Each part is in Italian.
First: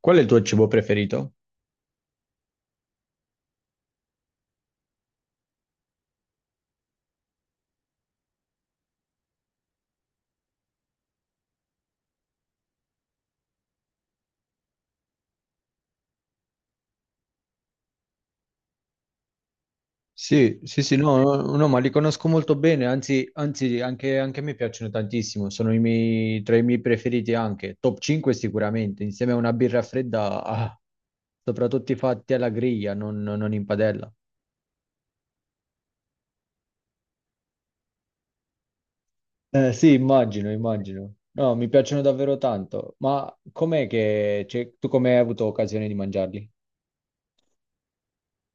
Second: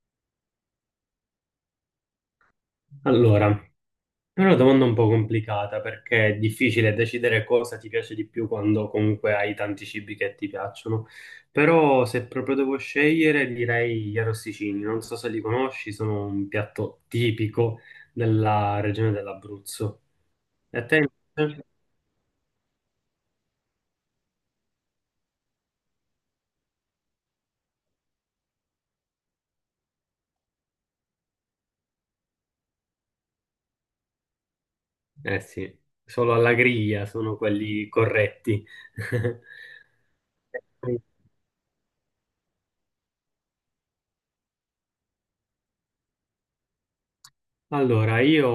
Qual è il tuo cibo preferito? Allora, è una domanda un po' complicata perché è difficile decidere cosa ti piace di più quando comunque hai tanti cibi che ti piacciono. Però se proprio devo scegliere direi gli arrosticini. Non so se li conosci, sono un piatto tipico della regione dell'Abruzzo. Sì, E sì, a te sì, no, no, invece? no, ma li conosco molto bene, anzi, anche a me piacciono tantissimo, sono i miei, tra i miei preferiti anche, top 5 sicuramente, insieme a una birra fredda, soprattutto fatti alla griglia, non in padella. Eh sì, solo alla griglia sono quelli corretti. Sì, immagino, immagino. No, mi piacciono davvero tanto, ma com'è che, cioè, tu come hai avuto occasione di mangiarli? Allora, io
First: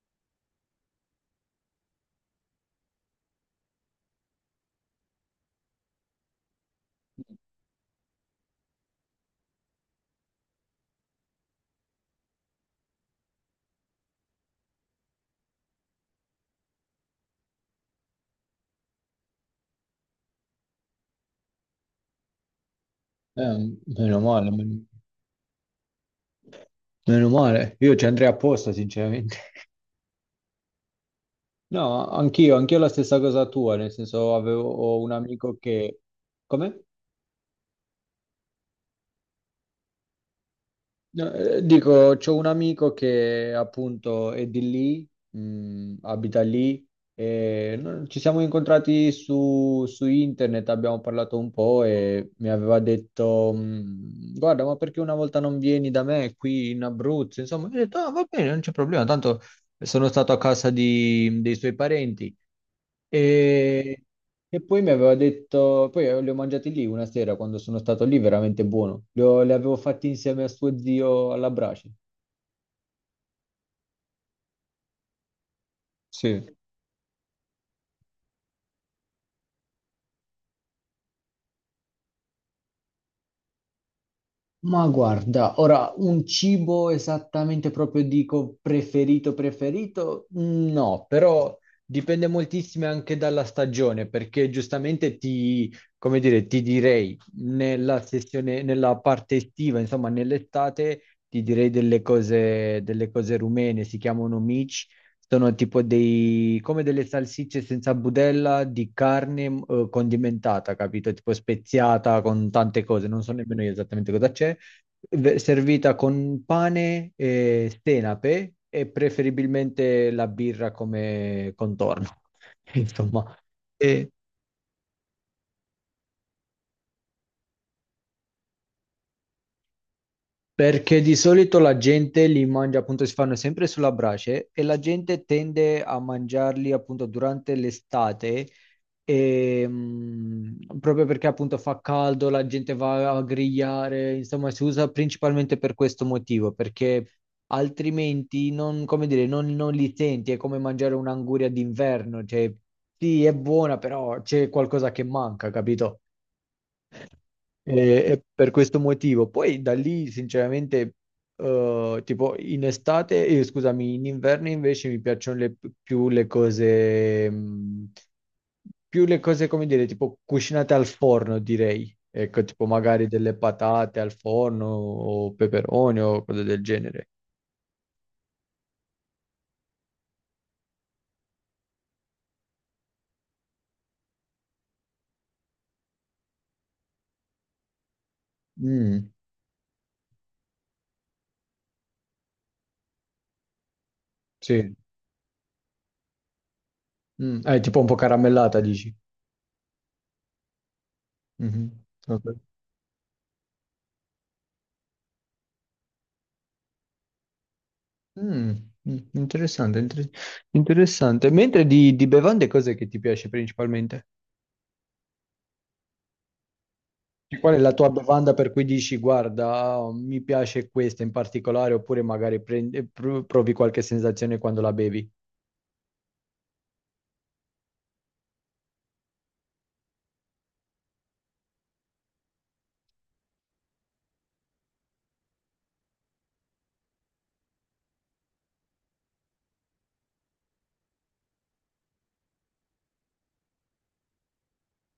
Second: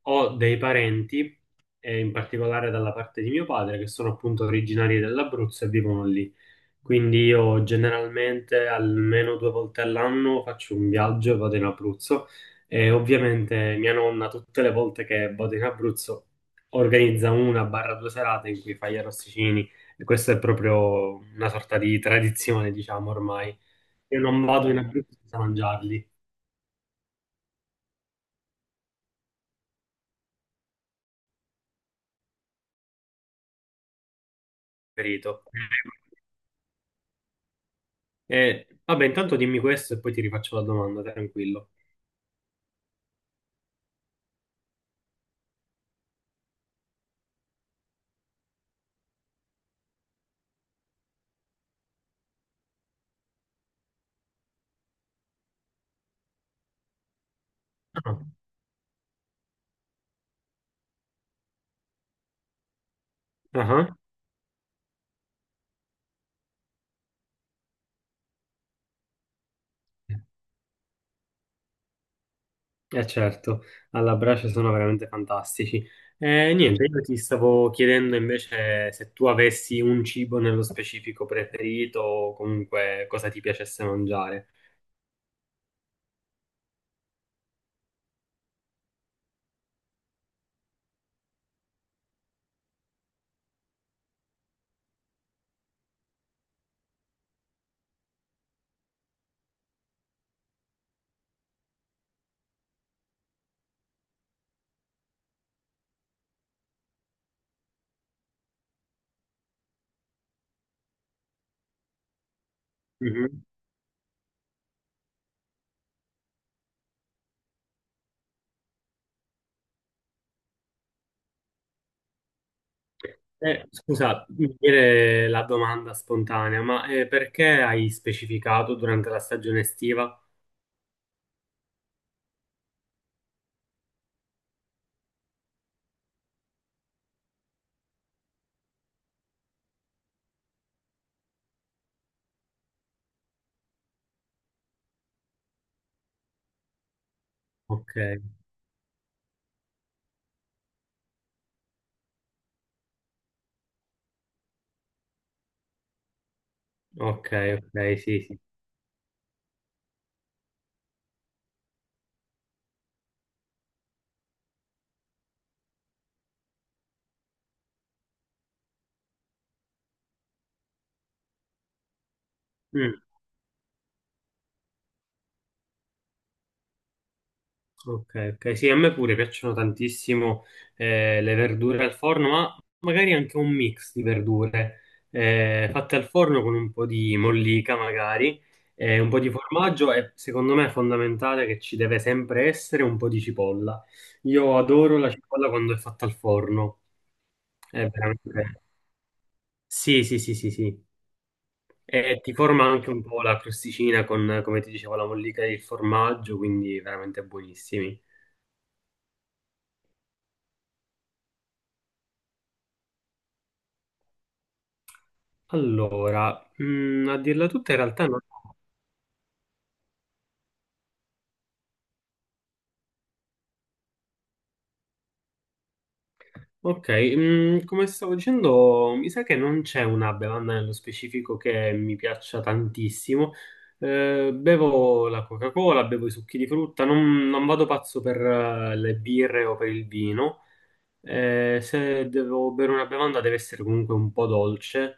ho dei parenti, in particolare dalla parte di mio padre, che sono appunto originari dell'Abruzzo e vivono lì. Quindi io generalmente almeno 2 volte all'anno faccio un viaggio e vado in Abruzzo. E ovviamente mia nonna, tutte le volte che vado in Abruzzo, organizza una barra due serate in cui fa gli arrosticini. E questa è proprio una sorta di tradizione, diciamo ormai. Eh, Io meno non male, vado in men- Abruzzo senza mangiarli, meno male, io ci andrei apposta, sinceramente. No, anch'io la stessa cosa tua, nel senso avevo ho un perito. amico che... Come? Vabbè, intanto dimmi questo e poi ti rifaccio la domanda, No, tranquillo. dico, c'ho un amico che appunto è di lì, abita lì, e ci siamo incontrati su internet, abbiamo parlato un po' e mi aveva detto, guarda, ma perché una volta non vieni da me qui in Abruzzo? Insomma, io ho detto, ah, Ah. va bene, non c'è problema, tanto sono stato a casa dei suoi parenti. Ah. E E poi mi aveva detto, poi li ho mangiati lì una sera quando sono stato lì, veramente buono. Li avevo fatti insieme a suo zio alla brace. Eh certo, alla brace sono veramente fantastici. Sì. Niente, io ti stavo chiedendo invece se tu avessi un cibo nello specifico preferito o comunque cosa ti piacesse mangiare. Ma guarda, ora un cibo esattamente proprio dico preferito preferito? No, però dipende moltissimo anche dalla stagione, perché giustamente come dire, ti direi nella sessione, nella parte estiva, insomma, nell'estate ti direi delle cose rumene, si chiamano mici. Sono tipo dei, come delle salsicce senza budella di carne, condimentata, capito? Tipo speziata con tante cose, non so Mhm. nemmeno io esattamente cosa c'è, servita con pane e senape e preferibilmente la birra come contorno. Insomma, Scusa, mi viene la domanda spontanea, ma perché hai specificato durante la stagione estiva? perché di solito la gente li mangia, appunto, si fanno sempre sulla brace e la gente tende a mangiarli appunto durante l'estate, e, proprio perché appunto fa caldo, la gente va a grigliare, insomma, si usa principalmente per questo motivo, perché Ok, altrimenti non, come dire, non li senti, è come mangiare un'anguria d'inverno, cioè sì, è buona, però c'è qualcosa che manca, capito? ok, E, ok, sì, e sì. per questo motivo, poi da lì sinceramente, tipo in estate, scusami, in inverno invece mi piacciono più le cose, mh, più le cose come dire, tipo cucinate al forno, direi. Ecco, tipo Mm. magari delle patate al forno o peperoni o cose del genere. Ok, ok, sì, a me pure piacciono tantissimo le verdure al forno, ma magari anche un mix di verdure fatte al forno con un po' di mollica magari, Mm, un po' di formaggio e secondo me è fondamentale che ci deve sempre essere un po' di cipolla. Io sì. adoro la cipolla quando è fatta al forno, Tipo un è po' caramellata, veramente... dici. Sì, sì, sì, sì, sì. Mhm. E Ok. ti forma anche un po' la crosticina con, come ti dicevo, la mollica e il formaggio, quindi veramente buonissimi. Mm, Interessante, interessante. Mentre di bevande cos'è che ti piace principalmente? Allora, a Cioè, dirla Qual è la tutta in tua realtà no. bevanda per cui dici, guarda, oh, mi piace questa in particolare, oppure magari provi qualche sensazione quando la bevi? Ok, come stavo dicendo, mi sa che non c'è una bevanda nello specifico che mi piaccia tantissimo. Bevo la Coca-Cola, bevo i succhi di frutta, non vado pazzo per le birre o per il vino. Se devo bere una bevanda deve essere comunque un po' dolce.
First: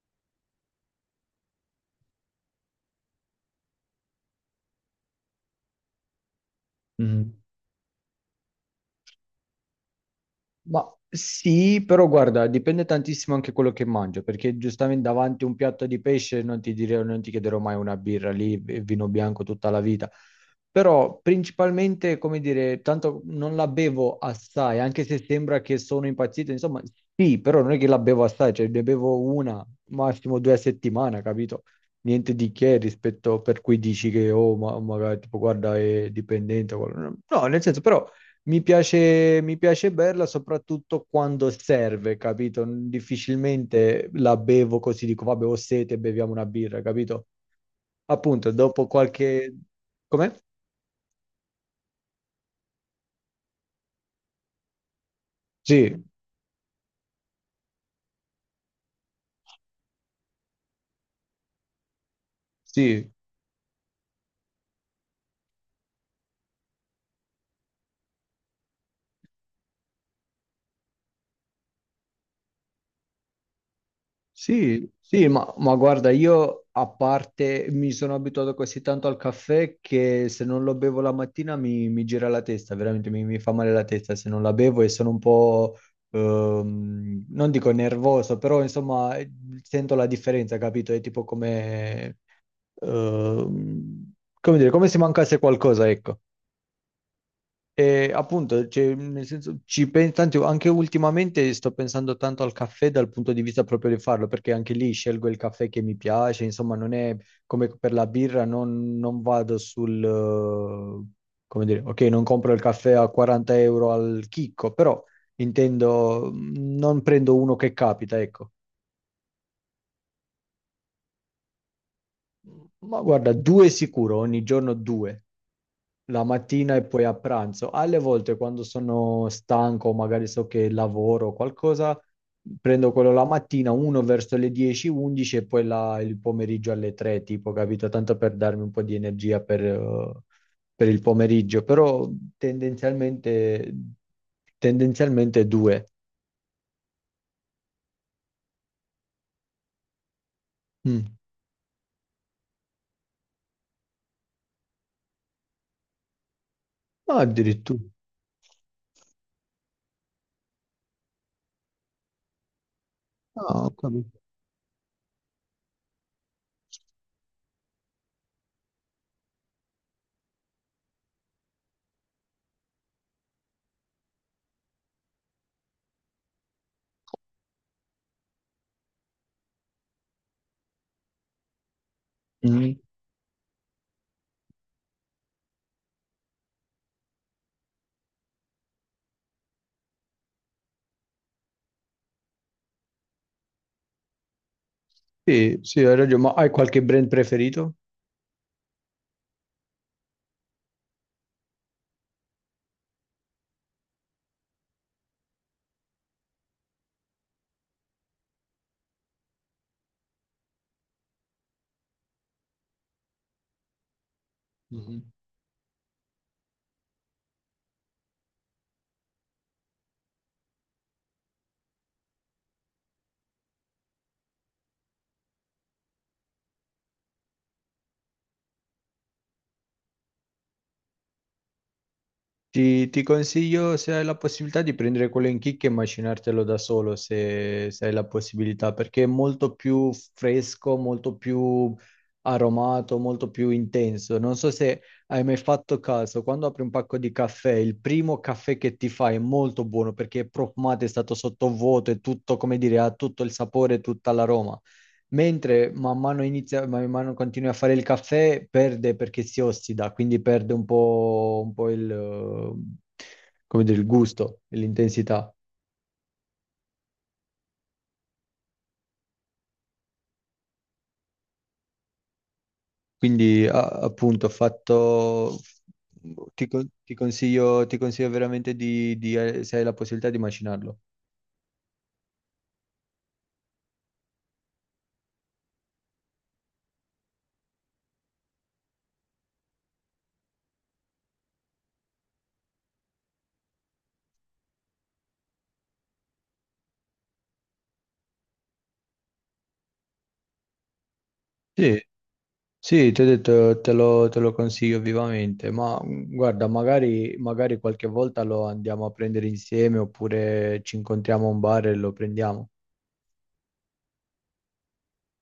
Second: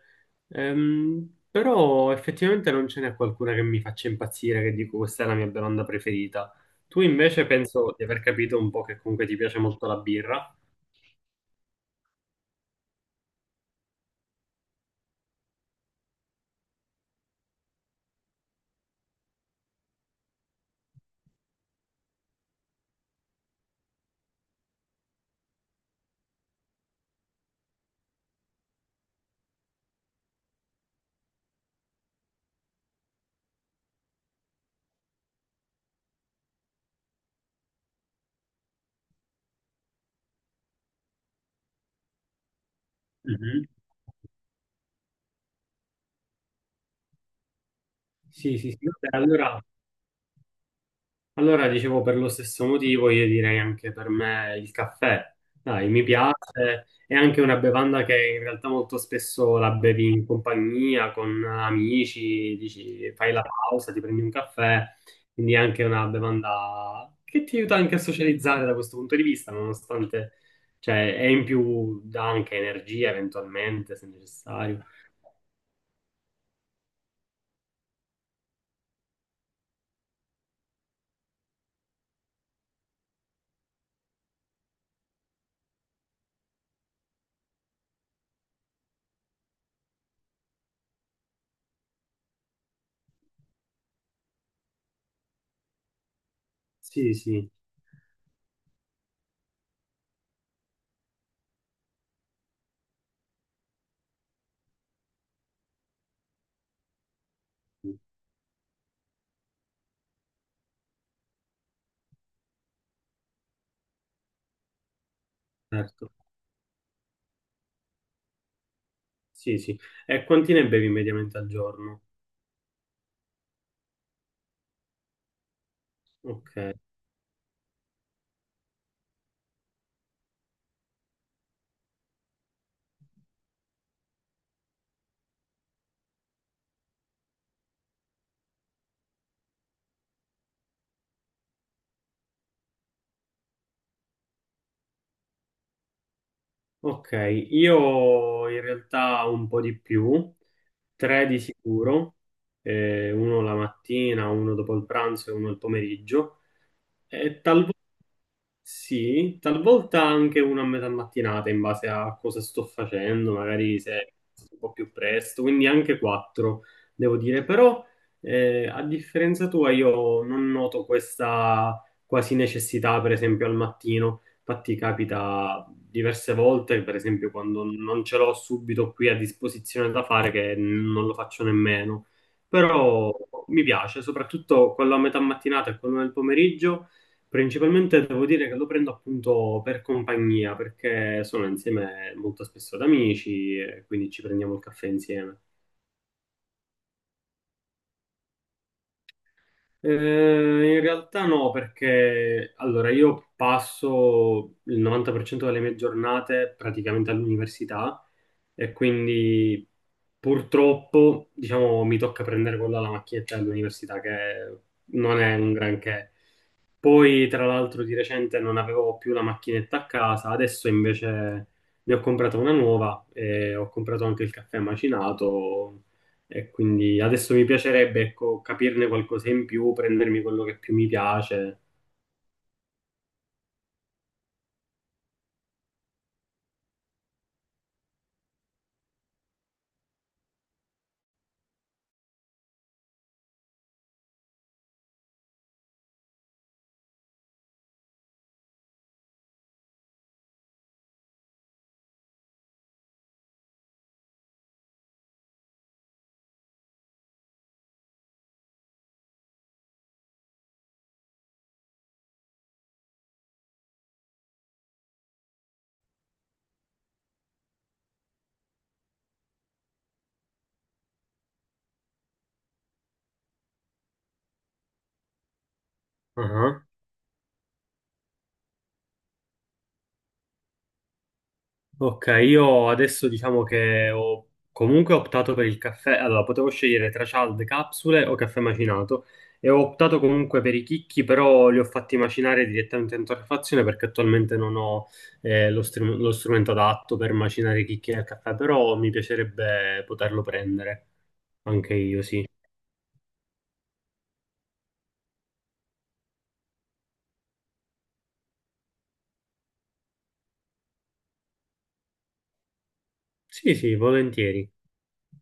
Però effettivamente non ce n'è qualcuna che mi faccia impazzire, che dico questa è la mia bevanda preferita. Tu Mm-hmm. invece penso di aver capito un po' che comunque ti piace molto la birra. Ma sì, però guarda, dipende tantissimo anche quello che mangio, perché giustamente davanti a un piatto di pesce non ti direi, non ti chiederò mai una birra lì, e vino bianco tutta la vita. Però principalmente, come dire, tanto non la bevo assai, anche se sembra che sono impazzito, insomma, sì, però non è che la bevo assai, cioè ne bevo una, massimo due a settimana, capito? Niente di che rispetto per cui dici che, oh, ma magari tipo, guarda, è dipendente. O no, nel senso, però... Mi piace, berla soprattutto quando serve, capito? Mhm. Difficilmente la bevo così, dico, vabbè, ho sete, beviamo una birra, capito? Appunto, Sì, sì, sì. dopo Vabbè, qualche... allora Com'è? allora, dicevo, per lo stesso motivo, io direi anche per me il caffè. Dai, Sì, mi piace, è anche una bevanda che in realtà molto spesso la bevi in compagnia, con amici, sì, dici, fai la pausa, ti prendi un caffè, quindi è anche una bevanda che ti aiuta anche a socializzare da questo punto di vista, nonostante, cioè, è in più, dà anche energia eventualmente, se necessario. Sì, sì, ma guarda, io a parte mi sono abituato così tanto al caffè che se non lo bevo la mattina mi gira la testa, veramente mi fa male la testa se non la bevo e sono un po', non dico nervoso, però insomma sento la differenza, capito? È tipo come, ehm, come dire, come se mancasse qualcosa, ecco. Sì, sì, E appunto, cioè, nel senso, anche ultimamente sto pensando tanto al caffè dal punto di vista proprio di farlo, perché anche lì scelgo il caffè che mi piace, insomma, non è come per la birra, non vado sul, come dire, ok, non compro il caffè a 40 euro al chicco, però certo, intendo, non prendo uno che capita, ecco. sì, sì. E quanti ne bevi mediamente al giorno? Ma guarda, due sicuro, ogni giorno due. La Ok. mattina e poi a pranzo. Alle volte quando sono stanco, magari so che lavoro o qualcosa, prendo quello la mattina, uno verso le 10, 11 e poi il pomeriggio alle 3, tipo, capito? Tanto per darmi un po' di energia per il pomeriggio, però tendenzialmente, tendenzialmente due. Ok, io in realtà un po' di più, Mm. tre di sicuro, uno la mattina, uno dopo il pranzo e uno il pomeriggio. Ah, E talvolta addirittura. sì, talvolta anche una a metà mattinata in base a cosa sto facendo, Ah, ho magari se è capito. un po' più presto, quindi anche quattro, devo dire, però a differenza tua io non noto questa quasi necessità, per esempio al mattino. Infatti capita diverse volte, per esempio quando non ce l'ho subito qui a disposizione da fare, che non lo faccio nemmeno, Mm. però mi piace, soprattutto quello a metà mattinata e quello nel pomeriggio. Principalmente devo dire che lo prendo appunto per compagnia, perché sono insieme molto spesso ad amici e quindi ci prendiamo il caffè insieme. Sì, sì, hai ragione, ma hai qualche brand preferito? Eh, in realtà no, perché allora io passo il 90% delle mie giornate praticamente all'università e quindi purtroppo, diciamo, mi tocca prendere quella la macchinetta dell'università che Mhm. non è un granché. Poi, tra l'altro, di recente non avevo più la macchinetta a casa, adesso invece ne ho comprata una nuova e ho comprato anche il caffè macinato e quindi adesso mi piacerebbe, ecco, capirne qualcosa in più, prendermi quello che più mi piace. Ti consiglio, se hai la possibilità, di prendere quello in chicca e macinartelo da solo, se hai la possibilità, perché è molto più fresco, molto più aromato, molto più intenso. Non so se hai mai fatto caso, quando apri un pacco di caffè, il primo caffè che ti fai è molto buono perché è profumato, è stato sottovuoto, è tutto, come dire, ha tutto il sapore, tutta l'aroma. Mentre man mano, inizia, man mano continui a fare il caffè, perde perché si ossida, quindi perde un po' come dire, il gusto e l'intensità. Quindi appunto ho fatto, ti consiglio veramente se hai la possibilità di macinarlo. Ok, io adesso diciamo che ho comunque optato per il caffè. Allora, potevo scegliere tra cialde, capsule o caffè macinato e ho optato comunque per i chicchi, però li ho fatti macinare direttamente in torrefazione perché attualmente non ho lo strumento adatto per macinare i chicchi nel caffè, però mi piacerebbe poterlo prendere anche Sì, io, sì. sì, ti ho detto, te lo consiglio vivamente, ma guarda, magari qualche volta lo andiamo a prendere insieme oppure ci incontriamo a un bar e lo prendiamo. Sì, sì, volentieri.